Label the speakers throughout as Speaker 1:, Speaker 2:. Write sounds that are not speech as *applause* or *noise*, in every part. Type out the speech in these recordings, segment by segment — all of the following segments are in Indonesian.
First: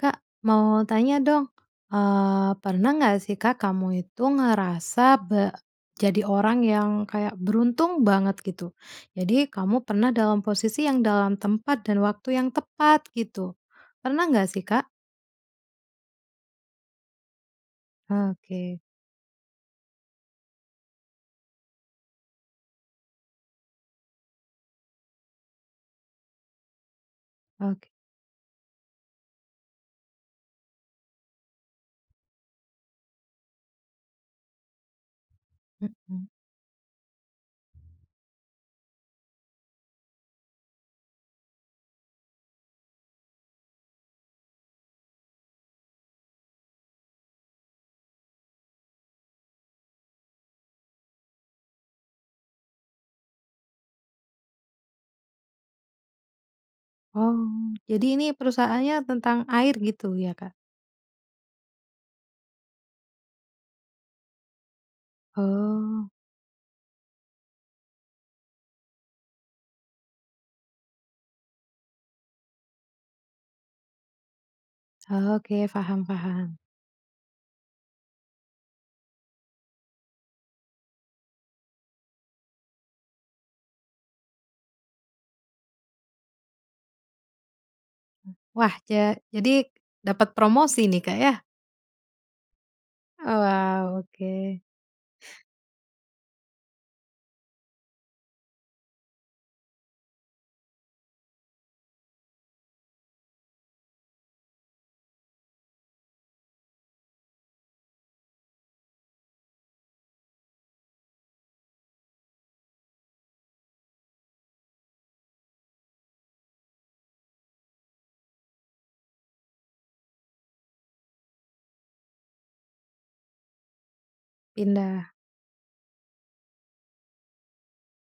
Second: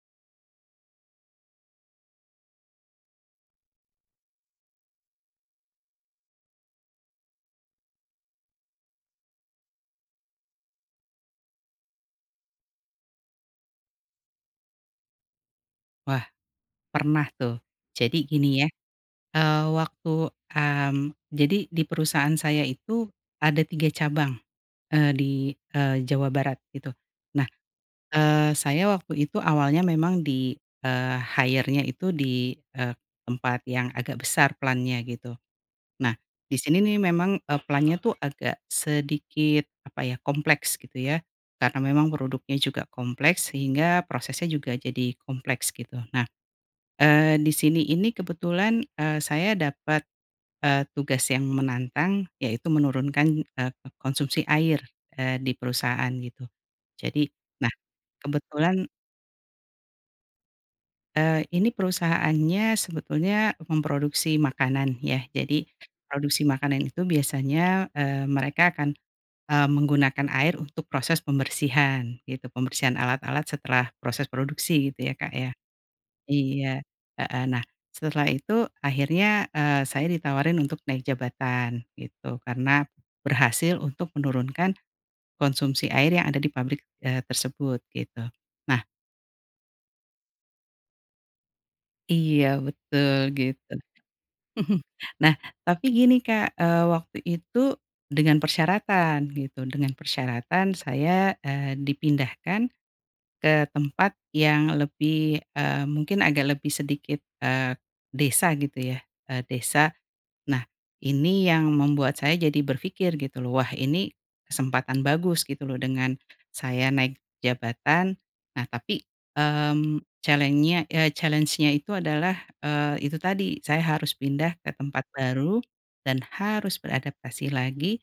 Speaker 1: Kak, mau tanya dong. Eee, pernah nggak sih Kak, kamu itu ngerasa be jadi orang yang kayak beruntung banget gitu? Jadi kamu pernah dalam posisi yang dalam tempat dan waktu yang tepat gitu. Pernah nggak sih, Kak?
Speaker 2: Wah pernah tuh. Jadi gini ya.
Speaker 1: Oke.
Speaker 2: Eee, waktu, mmm, jadi di perusahaan saya itu ada 3 cabang, eee di, eee, Jawa Barat itu. Nah,
Speaker 1: Oke.
Speaker 2: eee, saya waktu itu awalnya memang di, eee, hire-nya itu di, eee, tempat yang agak besar plant-nya gitu. Nah,
Speaker 1: Mhm.
Speaker 2: di sini nih memang, eee, plant-nya tuh agak sedikit, apa ya, kompleks gitu ya karena memang produknya juga kompleks sehingga prosesnya juga jadi kompleks gitu. Nah. Eee, di sini ini kebetulan, eee, saya dapat, eee, tugas yang menantang yaitu menurunkan, eee, ko konsumsi air, eee, di perusahaan gitu. Jadi
Speaker 1: Oh,
Speaker 2: nah,
Speaker 1: jadi ini
Speaker 2: kebetulan
Speaker 1: perusahaannya tentang air gitu ya, Kak?
Speaker 2: Eee, ini perusahaannya sebetulnya memproduksi makanan ya, jadi
Speaker 1: Oh.
Speaker 2: produksi makanan itu biasanya, eee, mereka akan, eee, menggunakan air untuk proses pembersihan gitu, pembersihan alat-alat setelah proses produksi gitu ya, Kak, ya.
Speaker 1: Oke. Paham paham.
Speaker 2: Iya. Heeh. Nah, setelah itu akhirnya, eee, saya ditawarin untuk naik jabatan gitu, karena berhasil untuk menurunkan konsumsi air yang ada di pabrik, eee, tersebut gitu.
Speaker 1: Wah.
Speaker 2: Nah
Speaker 1: Ja jadi dapet promosi nih Kak ya?
Speaker 2: Iya betul
Speaker 1: Oh
Speaker 2: gitu.
Speaker 1: wow, oke.
Speaker 2: *chuckles* Nah tapi gini Kak. Eee, waktu itu dengan persyaratan gitu dengan persyaratan saya, eee, dipindahkan ke tempat yang lebih, eee, mungkin agak lebih sedikit, eee, desa gitu ya. Eee, desa. Nah ini yang membuat saya jadi berpikir gitu loh, wah ini kesempatan bagus gitu loh dengan saya naik jabatan. Nah tapi, mmm, challenge-nya, eee, challenge-nya itu adalah, eee, itu tadi saya harus pindah ke tempat
Speaker 1: Pindah.
Speaker 2: baru, dan harus beradaptasi lagi,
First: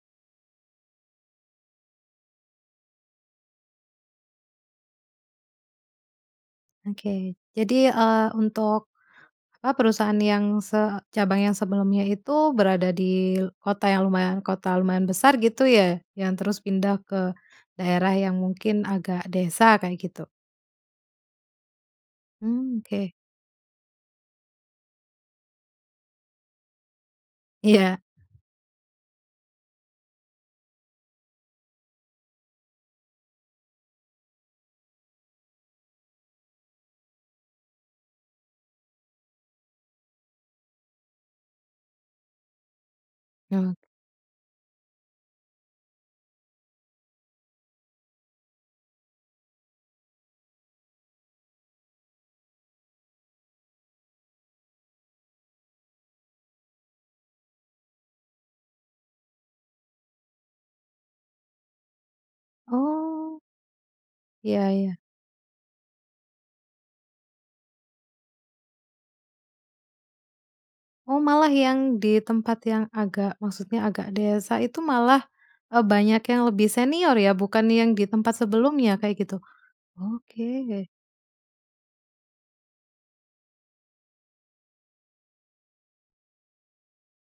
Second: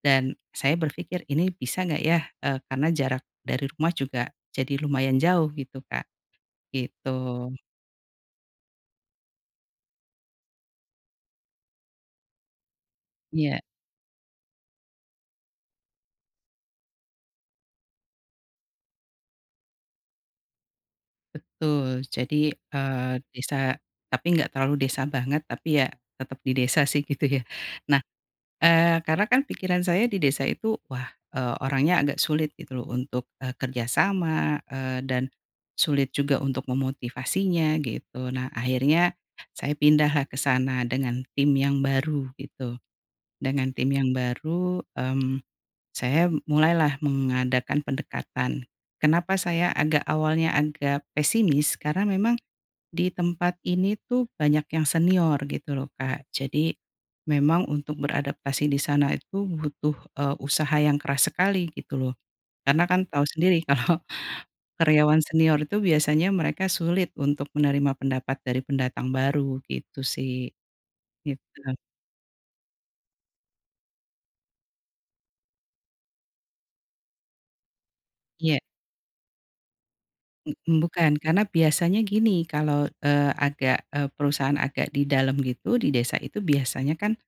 Speaker 2: dan saya berpikir ini bisa nggak ya, eee, karena jarak dari rumah juga jadi lumayan jauh gitu Kak. Gitu.
Speaker 1: Oke. Jadi, eee, untuk, apa, perusahaan yang se cabang yang sebelumnya itu berada di
Speaker 2: Iya.
Speaker 1: kota yang lumayan kota lumayan besar gitu ya, yang terus pindah ke daerah yang mungkin agak desa kayak gitu?
Speaker 2: Betul, jadi,
Speaker 1: Mmm, oke.
Speaker 2: eee, desa tapi enggak terlalu desa banget, tapi ya tetap di desa sih gitu ya.
Speaker 1: Iya.
Speaker 2: Nah, eee, karena kan pikiran saya di desa itu wah, eee, orangnya agak sulit gitu loh untuk, eee, kerja sama, eee, dan sulit juga untuk memotivasinya gitu. Nah akhirnya saya pindahlah ke sana dengan tim yang baru gitu,
Speaker 1: Mmm.
Speaker 2: dengan tim yang baru, mmm, saya mulailah mengadakan pendekatan. Kenapa saya agak awalnya agak pesimis karena memang di tempat ini tuh banyak yang senior gitu loh Kak, jadi memang untuk beradaptasi di sana itu butuh, eee, usaha yang keras sekali gitu loh, karena kan tahu
Speaker 1: Oh.
Speaker 2: sendiri kalau
Speaker 1: Ya ya.
Speaker 2: karyawan senior itu biasanya mereka sulit untuk menerima pendapat dari pendatang baru, gitu sih.
Speaker 1: Oh, malah
Speaker 2: Gitu.
Speaker 1: yang di tempat yang agak maksudnya agak desa itu malah, eee, banyak yang lebih senior ya, bukan yang di tempat
Speaker 2: Iya.
Speaker 1: sebelumnya kayak gitu?
Speaker 2: Bu
Speaker 1: Oke.
Speaker 2: bukan, karena biasanya gini kalo, eee, agak, eee perusahaan agak di dalam gitu di desa itu biasanya kan,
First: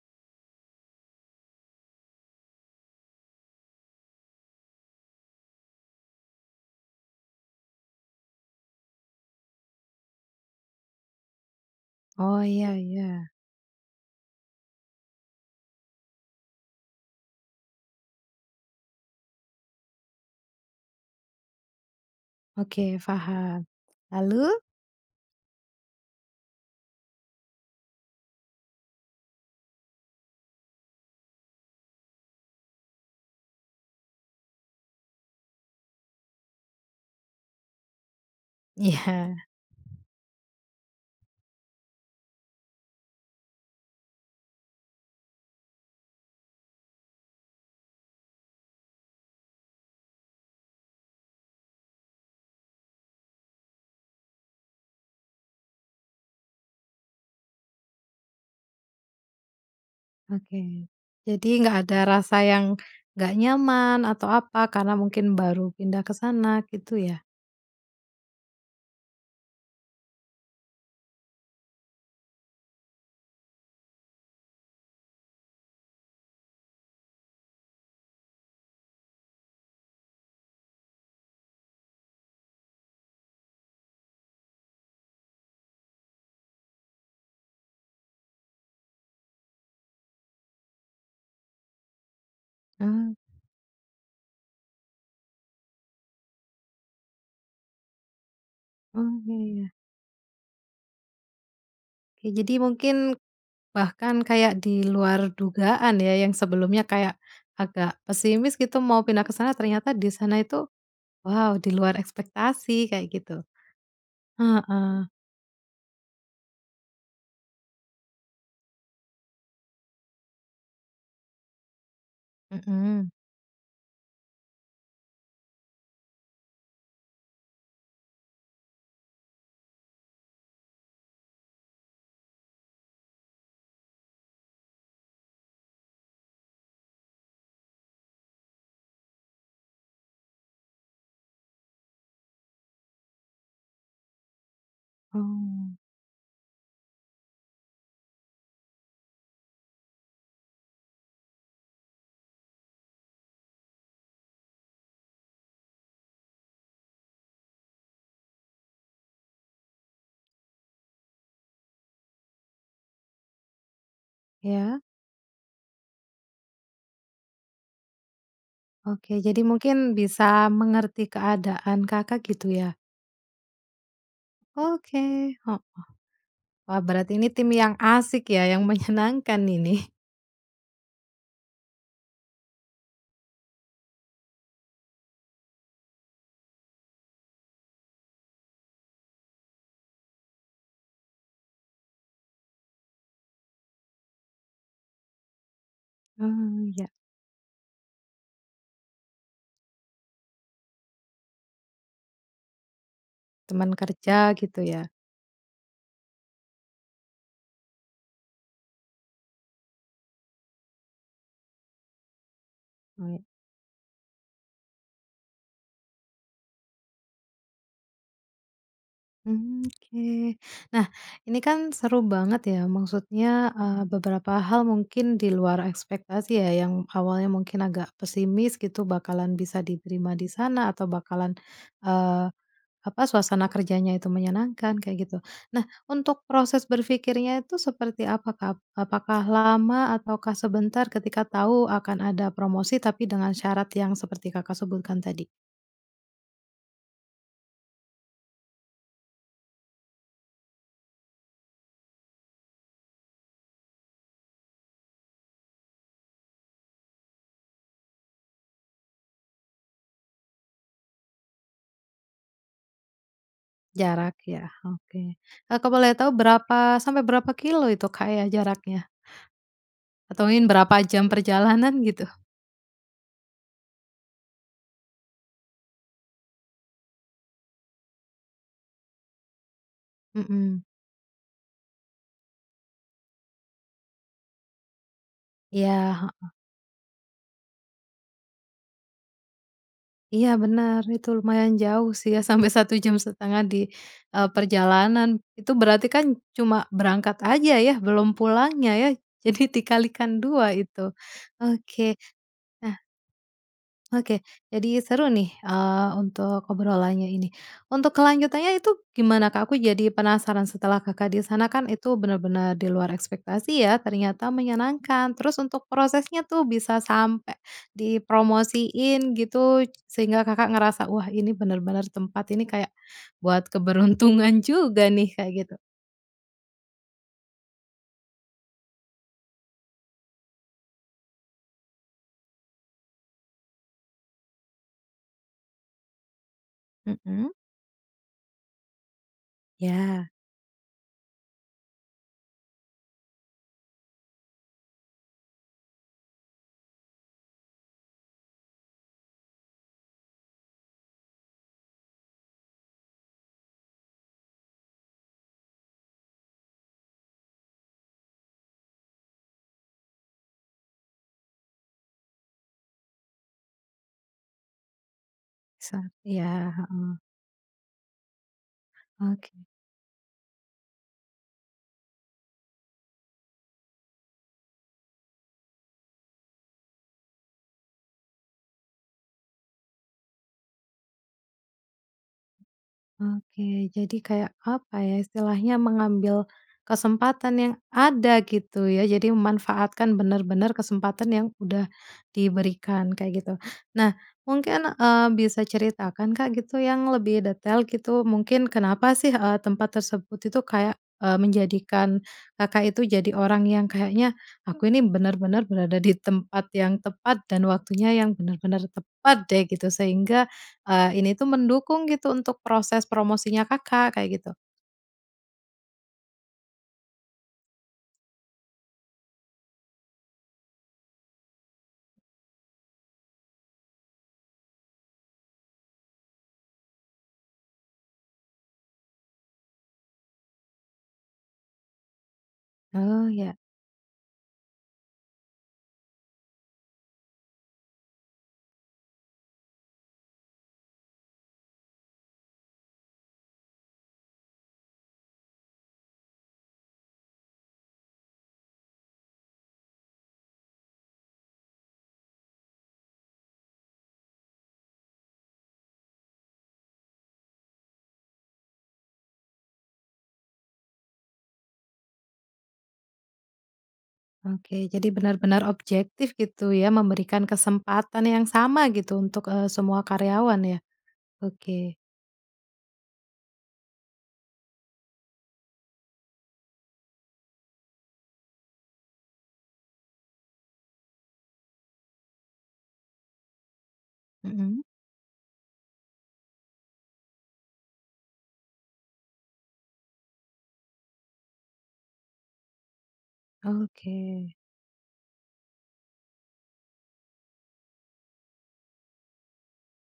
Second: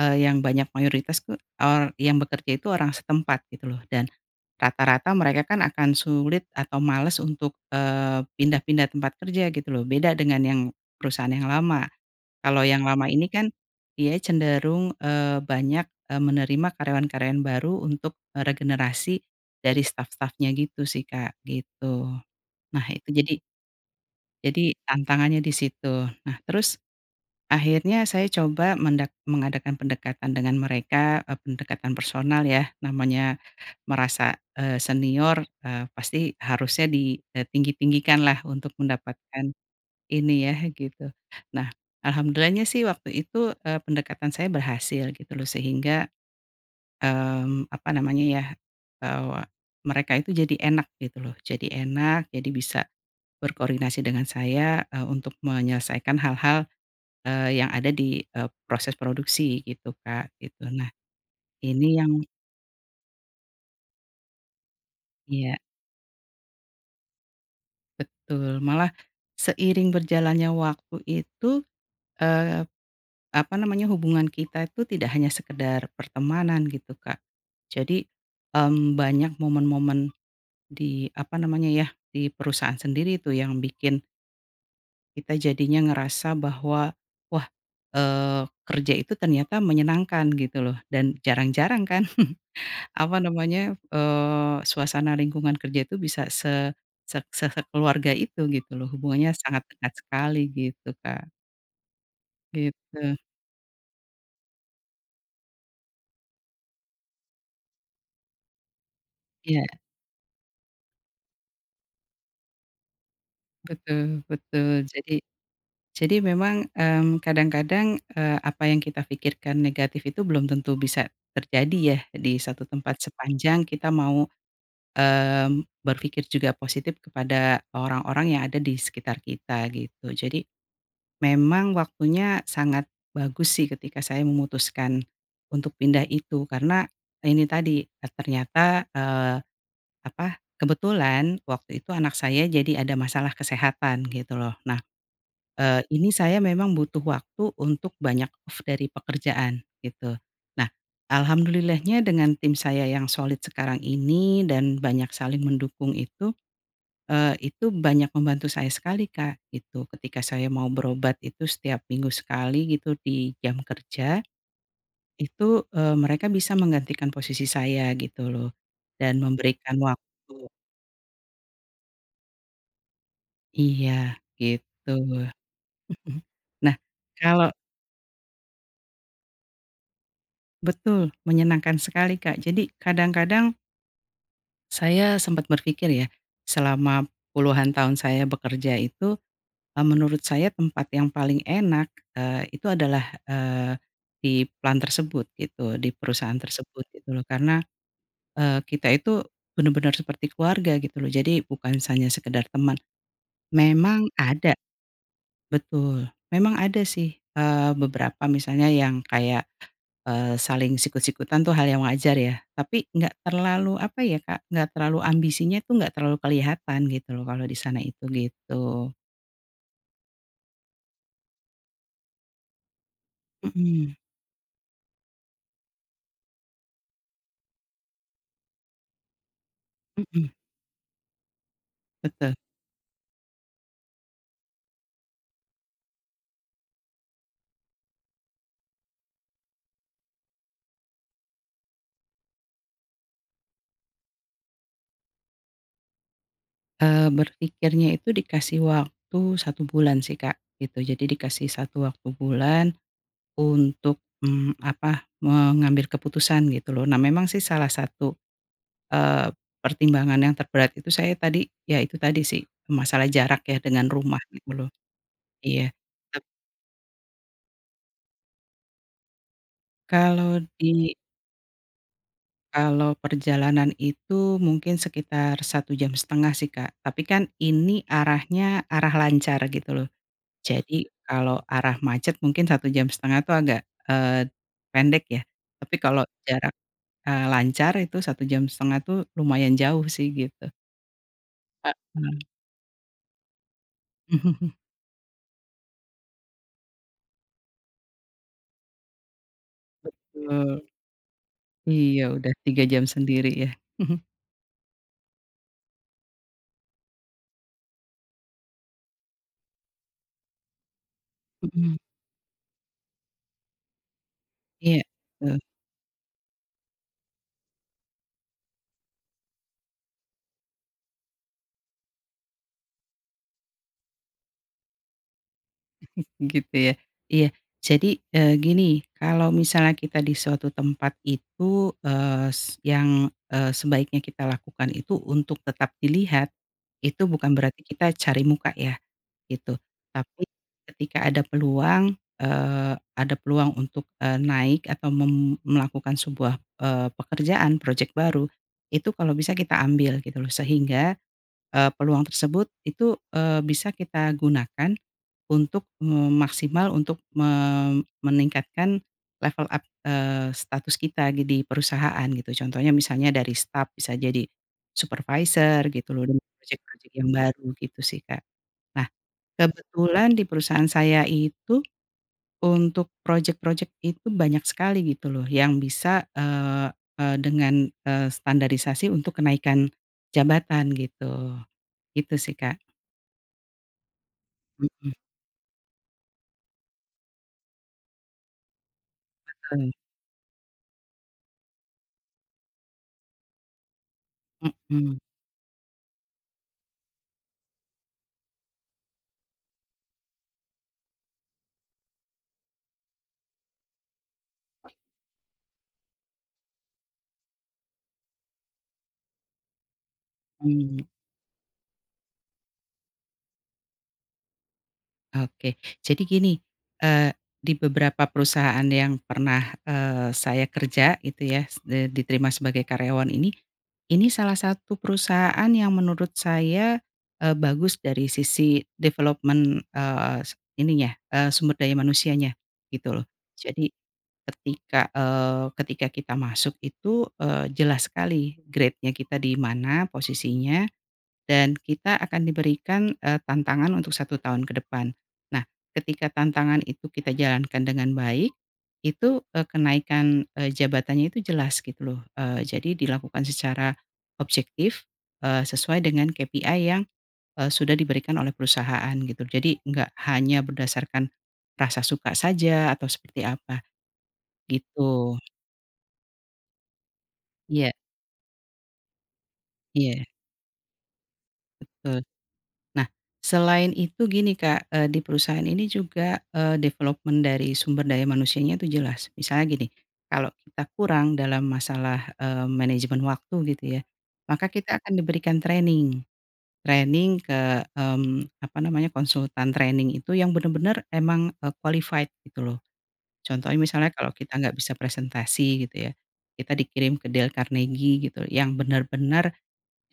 Speaker 2: eee, yang banyak mayoritas tuh, eee, yang bekerja itu orang setempat gitu loh, dan rata-rata mereka kan akan sulit atau males untuk, eee, pindah-pindah tempat kerja gitu loh, beda dengan yang perusahaan yang lama.
Speaker 1: Oh,
Speaker 2: Kalo
Speaker 1: ya
Speaker 2: yang lama ini
Speaker 1: ya.
Speaker 2: kan dia cenderung, eee, banyak, eee, menerima karyawan-karyawan baru untuk, eee, regenerasi dari staf-stafnya gitu sih Kak, gitu. Nah
Speaker 1: Oke
Speaker 2: itu jadi
Speaker 1: paham. Lalu?
Speaker 2: jadi tantangannya di situ. Nah terus akhirnya saya coba mendak mengadakan pendekatan dengan mereka, mmm, pendekatan personal ya. Namanya merasa, eee, senior, eee, pasti harusnya di, eee, tinggi-tinggikanlah untuk
Speaker 1: Iya.
Speaker 2: mendapatkan ini ya gitu. Nah, alhamdulillahnya sih waktu itu, eee, pendekatan saya berhasil gitu loh sehingga, mmm, apa namanya ya? Eee, mereka itu jadi enak gitu loh, jadi enak, jadi bisa berkoordinasi dengan saya, eee, untuk menyelesaikan hal-hal, eee, yang ada di, eee, proses produksi gitu Kak, gitu,
Speaker 1: Oke.
Speaker 2: nah
Speaker 1: Jadi nggak ada
Speaker 2: ini yang
Speaker 1: rasa yang nggak nyaman atau apa karena mungkin
Speaker 2: Iya.
Speaker 1: baru pindah ke sana gitu ya?
Speaker 2: Betul. Malah seiring berjalannya waktu itu, eee, apa namanya? Hubungan kita itu tidak hanya sekedar pertemanan gitu Kak. Jadi, mmm, banyak momen-momen di, apa namanya ya? Di perusahaan sendiri tuh yang bikin kita jadinya ngerasa bahwa, wah, eee, kerja itu ternyata menyenangkan gitu loh dan jarang-jarang kan, *chuckles*
Speaker 1: Mmm.
Speaker 2: apa namanya? Eee, suasana lingkungan kerja itu bisa se sek se sekeluarga itu gitu loh.
Speaker 1: Oh,
Speaker 2: Hubungannya sangat
Speaker 1: iya.
Speaker 2: dekat sekali gitu Kak.
Speaker 1: Ya, jadi
Speaker 2: Gitu.
Speaker 1: mungkin bahkan kayak di luar dugaan ya, yang sebelumnya kayak agak pesimis gitu mau pindah ke sana,
Speaker 2: Iya.
Speaker 1: ternyata di sana itu, wow, di luar ekspektasi kayak gitu.
Speaker 2: Betul, betul.
Speaker 1: Heeh.
Speaker 2: Jadi, jadi memang, mmm, kadang-kadang, eee, apa yang kita pikirkan negatif itu belum tentu bisa terjadi ya di satu tempat
Speaker 1: Mhm.
Speaker 2: sepanjang kita mau, mmm, berpikir juga positif kepada orang-orang yang ada di sekitar kita gitu. Jadi memang waktunya sangat bagus sih ketika saya memutuskan untuk pindah itu, karena ini tadi, eee, ternyata, eee, apa, kebetulan waktu itu anak saya jadi ada masalah kesehatan gitu loh. Nah,
Speaker 1: Oh.
Speaker 2: eee, ini saya memang butuh waktu untuk banyak off dari pekerjaan gitu. Nah alhamdulillahnya dengan tim saya yang solid sekarang ini dan banyak saling mendukung itu, eee, itu banyak membantu saya sekali Kak, gitu. Ketika saya mau berobat itu setiap minggu sekali gitu di jam kerja
Speaker 1: Ya?
Speaker 2: itu, eee, mereka bisa menggantikan posisi saya gitu loh, dan
Speaker 1: Oke. Jadi
Speaker 2: memberikan
Speaker 1: mungkin
Speaker 2: waktu.
Speaker 1: bisa mengerti keadaan Kakak gitu ya?
Speaker 2: Iya gitu.
Speaker 1: Oke, heeh,
Speaker 2: Mhm. Nah
Speaker 1: wah berarti ini
Speaker 2: kalo
Speaker 1: tim yang asik ya, yang menyenangkan ini.
Speaker 2: Betul, menyenangkan sekali Kak. Jadi kadang-kadang saya sempat berpikir ya, selama puluhan tahun saya bekerja itu, eee, menurut saya tempat yang paling enak, eee, itu adalah eee, di plant tersebut gitu, di perusahaan
Speaker 1: Mmm,
Speaker 2: tersebut
Speaker 1: ya.
Speaker 2: gitu loh karena, eee, kita itu benar-benar seperti keluarga gitu loh jadi bukan hanya sekedar teman.
Speaker 1: Teman
Speaker 2: Memang
Speaker 1: kerja
Speaker 2: ada
Speaker 1: gitu ya?
Speaker 2: betul. Memang ada sih, eee, beberapa misalnya yang kayak, eee, saling sikut-sikutan tuh hal yang wajar ya, tapi enggak
Speaker 1: Mmm.
Speaker 2: terlalu apa ya Kak, enggak terlalu ambisinya tuh enggak terlalu kelihatan gitu loh kalau di sana itu, gitu.
Speaker 1: Hmm, oke. Nah, ini kan seru banget ya. Maksudnya, eee,
Speaker 2: Mhm.
Speaker 1: beberapa hal mungkin di luar ekspektasi ya, yang awalnya mungkin agak pesimis gitu bakalan bisa diterima di
Speaker 2: Mhm.
Speaker 1: sana, atau bakalan, eee,
Speaker 2: Betul.
Speaker 1: apa, suasana kerjanya itu menyenangkan kayak gitu. Nah, untuk proses berpikirnya tuh seperti apa, Kak? Ap apakah lama ataukah sebentar ketika tahu akan ada promosi, tapi dengan syarat yang seperti Kakak sebutkan tadi?
Speaker 2: Eee, berpikirnya itu dikasih waktu 1 bulan sih Kak gitu. Jadi dikasih 1 waktu bulan untuk, mmm, apa, mengambil keputusan gitu loh. Nah memang sih salah satu, eee, pertimbangan yang terberat itu saya tadi, ya itu tadi sih, masalah jarak ya dengan
Speaker 1: Jarak
Speaker 2: rumah
Speaker 1: ya,
Speaker 2: gitu loh.
Speaker 1: oke. Eee, kalo aku
Speaker 2: Iya.
Speaker 1: boleh tahu
Speaker 2: Tep
Speaker 1: berapa sampai berapa kilo itu Kak ya, jaraknya?
Speaker 2: Kalo
Speaker 1: Hitungin berapa
Speaker 2: di
Speaker 1: jam perjalanan gitu?
Speaker 2: kalo perjalanan itu mungkin sekitar 1 jam 1/2 sih Kak, tapi kan ini arahnya arah lancar gitu loh.
Speaker 1: Mhm.
Speaker 2: Jadi kalau arah macet mungkin 1 jam 1/2 tuh agak, eee, pendek ya tapi
Speaker 1: Iya,
Speaker 2: kalau
Speaker 1: heeh.
Speaker 2: jarak, eee, lancar itu 1 jam 1/2 tuh lumayan jauh sih
Speaker 1: Iya
Speaker 2: gitu.
Speaker 1: benar, itu lumayan jauh sih ya
Speaker 2: Mhm.
Speaker 1: sampai 1 jam 1/2 di, eee,
Speaker 2: *chuckles*
Speaker 1: perjalanan. Itu berarti kan cuma berangkat aja ya? Belum pulangnya ya? Jadi dikalikan 2
Speaker 2: Betul.
Speaker 1: itu. Oke.
Speaker 2: Iya, udah 3
Speaker 1: Nah
Speaker 2: jam sendiri ya. *chuckles*
Speaker 1: Oke, jadi seru nih, eee, untuk obrolannya ini. Untuk kelanjutannya itu gimana, Kak? Aku jadi penasaran setelah Kakak di sana kan
Speaker 2: Mhm.
Speaker 1: itu benar-benar di luar ekspektasi ya, ternyata
Speaker 2: Iya,
Speaker 1: menyenangkan, terus
Speaker 2: tul.
Speaker 1: untuk prosesnya tuh bisa sampai dipromosiin gitu sehingga Kakak ngerasa, "Wah, ini benar-benar tempat ini kayak buat keberuntungan juga nih." Kayak gitu.
Speaker 2: *chuckles* Gitu ya. Iya jadi, eee, gini. Kalo misalnya kita di suatu tempat itu, eee, s yang, eee, sebaiknya kita lakukan itu untuk tetap dilihat, itu bukan
Speaker 1: Mhm.
Speaker 2: berarti kita cari muka ya, gitu.
Speaker 1: Ya.
Speaker 2: Tapi ketika ada peluang, eee, ada peluang untuk, eee, naik atau mem melakukan sebuah, eee, pekerjaan projek baru, itu kalo bisa kita ambil gitu loh sehingga, eee, peluang tersebut itu, eee, bisa kita gunakan untuk me maksimal untuk me meningkatkan level up, eee, status kita di di perusahaan gitu. Contohnya misalnya dari staf bisa jadi supervisor
Speaker 1: Bisa,
Speaker 2: gitu loh dengan
Speaker 1: iya,
Speaker 2: projek-projek
Speaker 1: heeh.
Speaker 2: yang baru, gitu sih Kak. Nah
Speaker 1: Oke.
Speaker 2: kebetulan di perusahaan saya itu untuk projek-projek itu banyak sekali gitu loh yang bisa, eee eee dengan, eee, standarisasi untuk kenaikan jabatan gitu. Gitu sih Kak.
Speaker 1: Oke, jadi kayak apa
Speaker 2: Mhm.
Speaker 1: ya, istilahnya mengambil kesempatan yang ada gitu ya, jadi
Speaker 2: Kesempatan.
Speaker 1: memanfaatkan bener-bener kesempatan yang udah diberikan, kayak gitu. Nah, mungkin,
Speaker 2: Mmm.
Speaker 1: eee, bisa ceritakan Kak gitu, yang lebih detail gitu, mungkin kenapa sih, eee, tempat tersebut itu kayak, eee, menjadikan Kakak itu jadi orang yang kayaknya, aku ini benar-benar berada di tempat yang tepat, dan waktunya yang benar-benar tepat deh gitu, sehingga,
Speaker 2: Mmm.
Speaker 1: eee, ini tuh mendukung gitu untuk proses promosinya Kakak kayak gitu.
Speaker 2: Oke. Jadi gini, eee, di beberapa perusahaan yang pernah, eee, saya kerja itu ya s diterima sebagai karyawan ini, ini salah satu perusahaan yang menurut saya, eee, bagus dari sisi development, eee, s ininya, eee, sumber daya manusianya gitu loh.
Speaker 1: Oh, ya.
Speaker 2: Jadi ketika, eee, ketika kita masuk itu, eee, jelas sekali grade-nya kita di mana posisinya, dan kita akan diberikan, eee. tantangan untuk 1 tahun ke depan. Nah ketika tantangan itu kita jalankan dengan baik itu, eee, kenaikan, eee, jabatannya itu jelas gitu loh, eee, jadi dilakukan secara objektif, eee, sesuai dengan KPI yang, eee, sudah diberikan oleh perusahaan gitu jadi enggak hanya berdasarkan rasa suka saja atau seperti apa.
Speaker 1: Oke. Jadi
Speaker 2: Gitu.
Speaker 1: benar-benar objektif gitu ya, memberikan
Speaker 2: Iya.
Speaker 1: kesempatan yang sama gitu untuk, eee, semua
Speaker 2: Iya.
Speaker 1: karyawan ya. Oke.
Speaker 2: Betul. Nah selain itu gini Kak, eee, di perusahaan ini juga, eee, development dari sumber daya manusianya tu jelas. Misalnya gini. Kalo kita kurang dalam masalah, eee, manajemen waktu gitu ya, maka
Speaker 1: Mhm.
Speaker 2: kita akan diberikan training. Training ke, mmm, apa namanya, konsultan training itu yang bener-bener emang, eee, qualified gitu loh. Contohnya misalnya kalau
Speaker 1: Oke.
Speaker 2: kita nggak bisa presentasi gitu ya, kita dikirim ke Dale Carnegie gitu, yang benar-benar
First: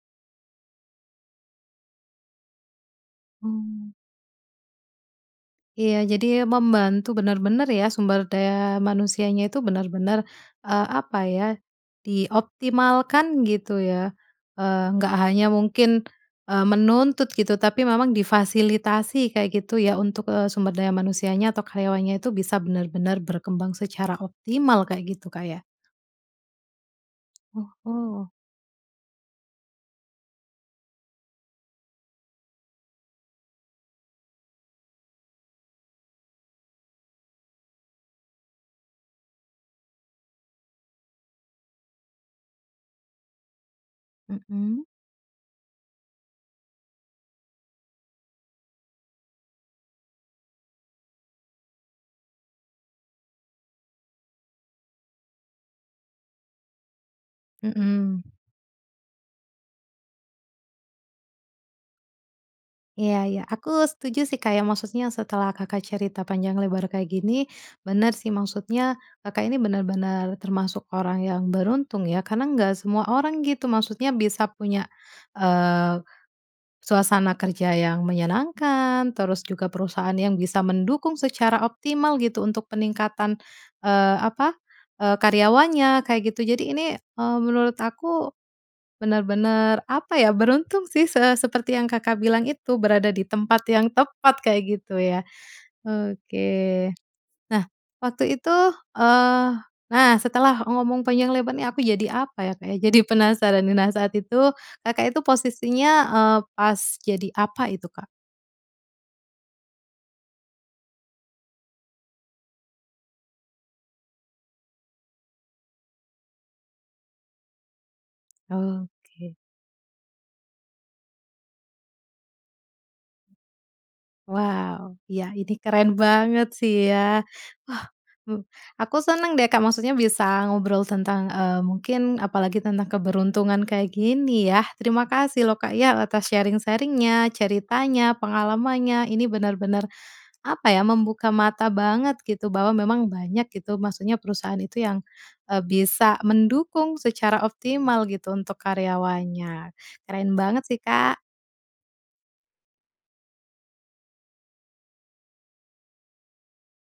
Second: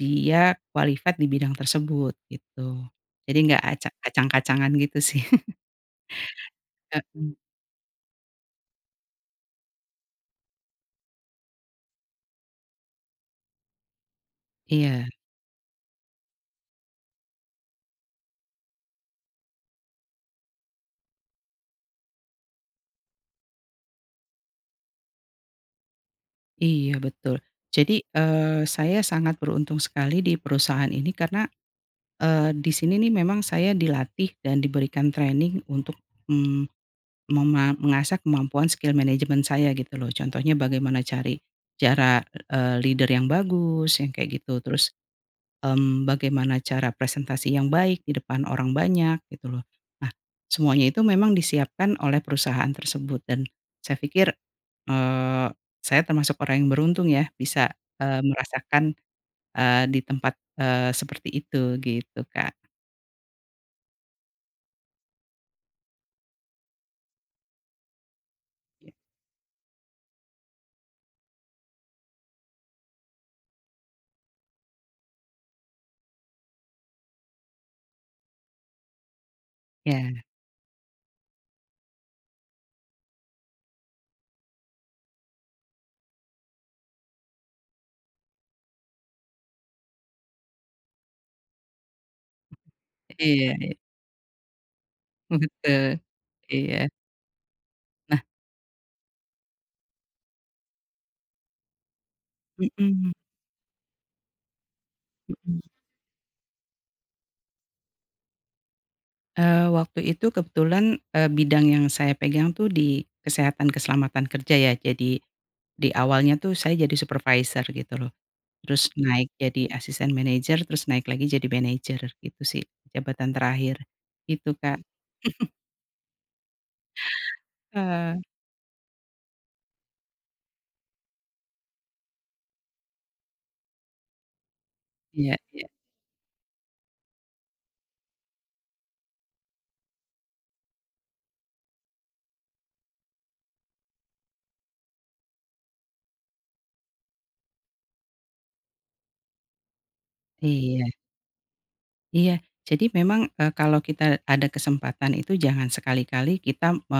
Speaker 2: dia qualified di bidang tersebut gitu. Jadi nggak
Speaker 1: Mmm.
Speaker 2: acak kacang-kacangan gitu sih. *laughs*
Speaker 1: Iya jadi membantu
Speaker 2: Heeh.
Speaker 1: benar-benar ya, sumber daya manusianya itu benar-benar, eee, apa ya dioptimalkan gitu ya. Eee,
Speaker 2: Iya.
Speaker 1: nggak hanya mungkin, eee, menuntut gitu tapi memang difasilitasi kayak gitu ya untuk, eee, sumber daya manusianya atau karyawannya itu bisa benar-benar berkembang secara optimal, kayak gitu Kak ya?
Speaker 2: Iya betul. Jadi,
Speaker 1: Oho.
Speaker 2: eee, saya sangat beruntung sekali di perusahaan ini karena, eee, di sini nih memang saya dilatih dan diberikan training untuk, mmm, mema mengasah kemampuan skill management saya gitu loh. Contohnya bagaimana cari cara, eee, leader yang bagus yang kayak gitu
Speaker 1: Mhm.
Speaker 2: terus, mmm, bagaimana cara presentasi yang baik di depan orang banyak gitu loh. Nah semuanya itu memang disiapkan oleh perusahaan tersebut dan saya pikir, eee, saya termasuk orang yang beruntung ya bisa, eee,
Speaker 1: Mhm.
Speaker 2: merasakan, eee, di tempat, eee, seperti itu gitu Kak.
Speaker 1: Iya iya. Aku setuju sih Kak ya, maksudnya setelah Kakak cerita panjang lebar kayak gini, bener sih,
Speaker 2: Iya.
Speaker 1: maksudnya Kakak ini benar-benar termasuk orang yang beruntung ya karena enggak semua orang gitu maksudnya bisa punya, eee, suasana kerja yang menyenangkan, terus juga perusahaan
Speaker 2: Ya.
Speaker 1: yang bisa mendukung secara optimal gitu, untuk peningkatan, eee, apa, eee, karyawannya kayak gitu. Jadi ini, eee, menurut aku bener-bener apa ya, beruntung sih se seperti yang Kakak bilang itu, berada di tempat
Speaker 2: Iya.
Speaker 1: yang tepat kayak gitu ya,
Speaker 2: Betul.
Speaker 1: oke.
Speaker 2: Iya.
Speaker 1: Nah,
Speaker 2: Nah
Speaker 1: waktu itu, eee nah, setelah ngomong panjang lebar nih, aku jadi apa ya Kak, jadi
Speaker 2: Mmm.
Speaker 1: penasaran nih. Nah saat itu Kakak itu
Speaker 2: Mhm.
Speaker 1: posisinya, eee, pas jadi apa itu Kak?
Speaker 2: Eee, waktu itu kebetulan, eee, bidang yang saya pegang tuh di kesehatan keselamatan kerja ya, jadi di awalnya tuh saya jadi supervisor gitu loh, terus naik
Speaker 1: Oke.
Speaker 2: jadi asisten manajer terus naik lagi jadi manajer, gitu sih jabatan terakhir. Gitu Kak.
Speaker 1: Wow, iya
Speaker 2: *chuckles*
Speaker 1: ini keren banget sih ya. Wah.
Speaker 2: Ah.
Speaker 1: Hmm, aku seneng deh Kak, maksudnya bisa ngobrol tentang, eee, mungkin apalagi tentang keberuntungan kayak gini ya. Terima
Speaker 2: Iya
Speaker 1: kasih loh
Speaker 2: iya.
Speaker 1: Kak ya atas sharing-sharing-nya, ceritanya, pengalamannya. Ini benar-benar apa ya, membuka mata banget gitu, bahwa memang banyak gitu maksudnya perusahaan itu yang, eee, bisa mendukung secara optimal gitu untuk karyawannya. Keren banget sih,
Speaker 2: Iya.
Speaker 1: Kak.
Speaker 2: Iya. Jadi memang, eee, kalau kita ada kesempatan itu jangan sekali-kali kita me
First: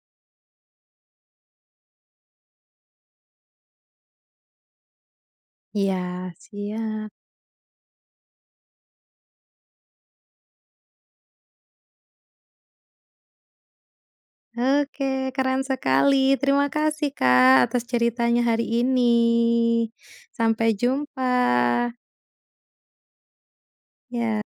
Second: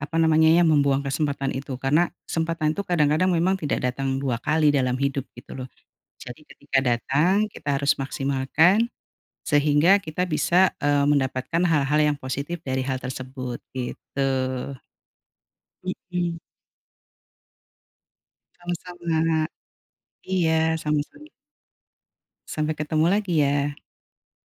Speaker 2: apa namanya ya, membuang kesempatan itu, karena kesempatan tu kadang-kadang memang tidak datang 2 kali dalam hidup gitu loh.
Speaker 1: Iya,
Speaker 2: Jadi ketika
Speaker 1: siap.
Speaker 2: datang kita harus maksimalkan sehingga kita bisa, eee, mendapatkan hal-hal yang positif dari hal tersebut gitu.
Speaker 1: Oke. Keren sekali.
Speaker 2: Mhm.
Speaker 1: Terima kasih Kak atas ceritanya hari ini.
Speaker 2: Sama-sama. Iya
Speaker 1: Sampai
Speaker 2: sama-sama.
Speaker 1: jumpa.
Speaker 2: Sampai ketemu lagi ya.
Speaker 1: Ya.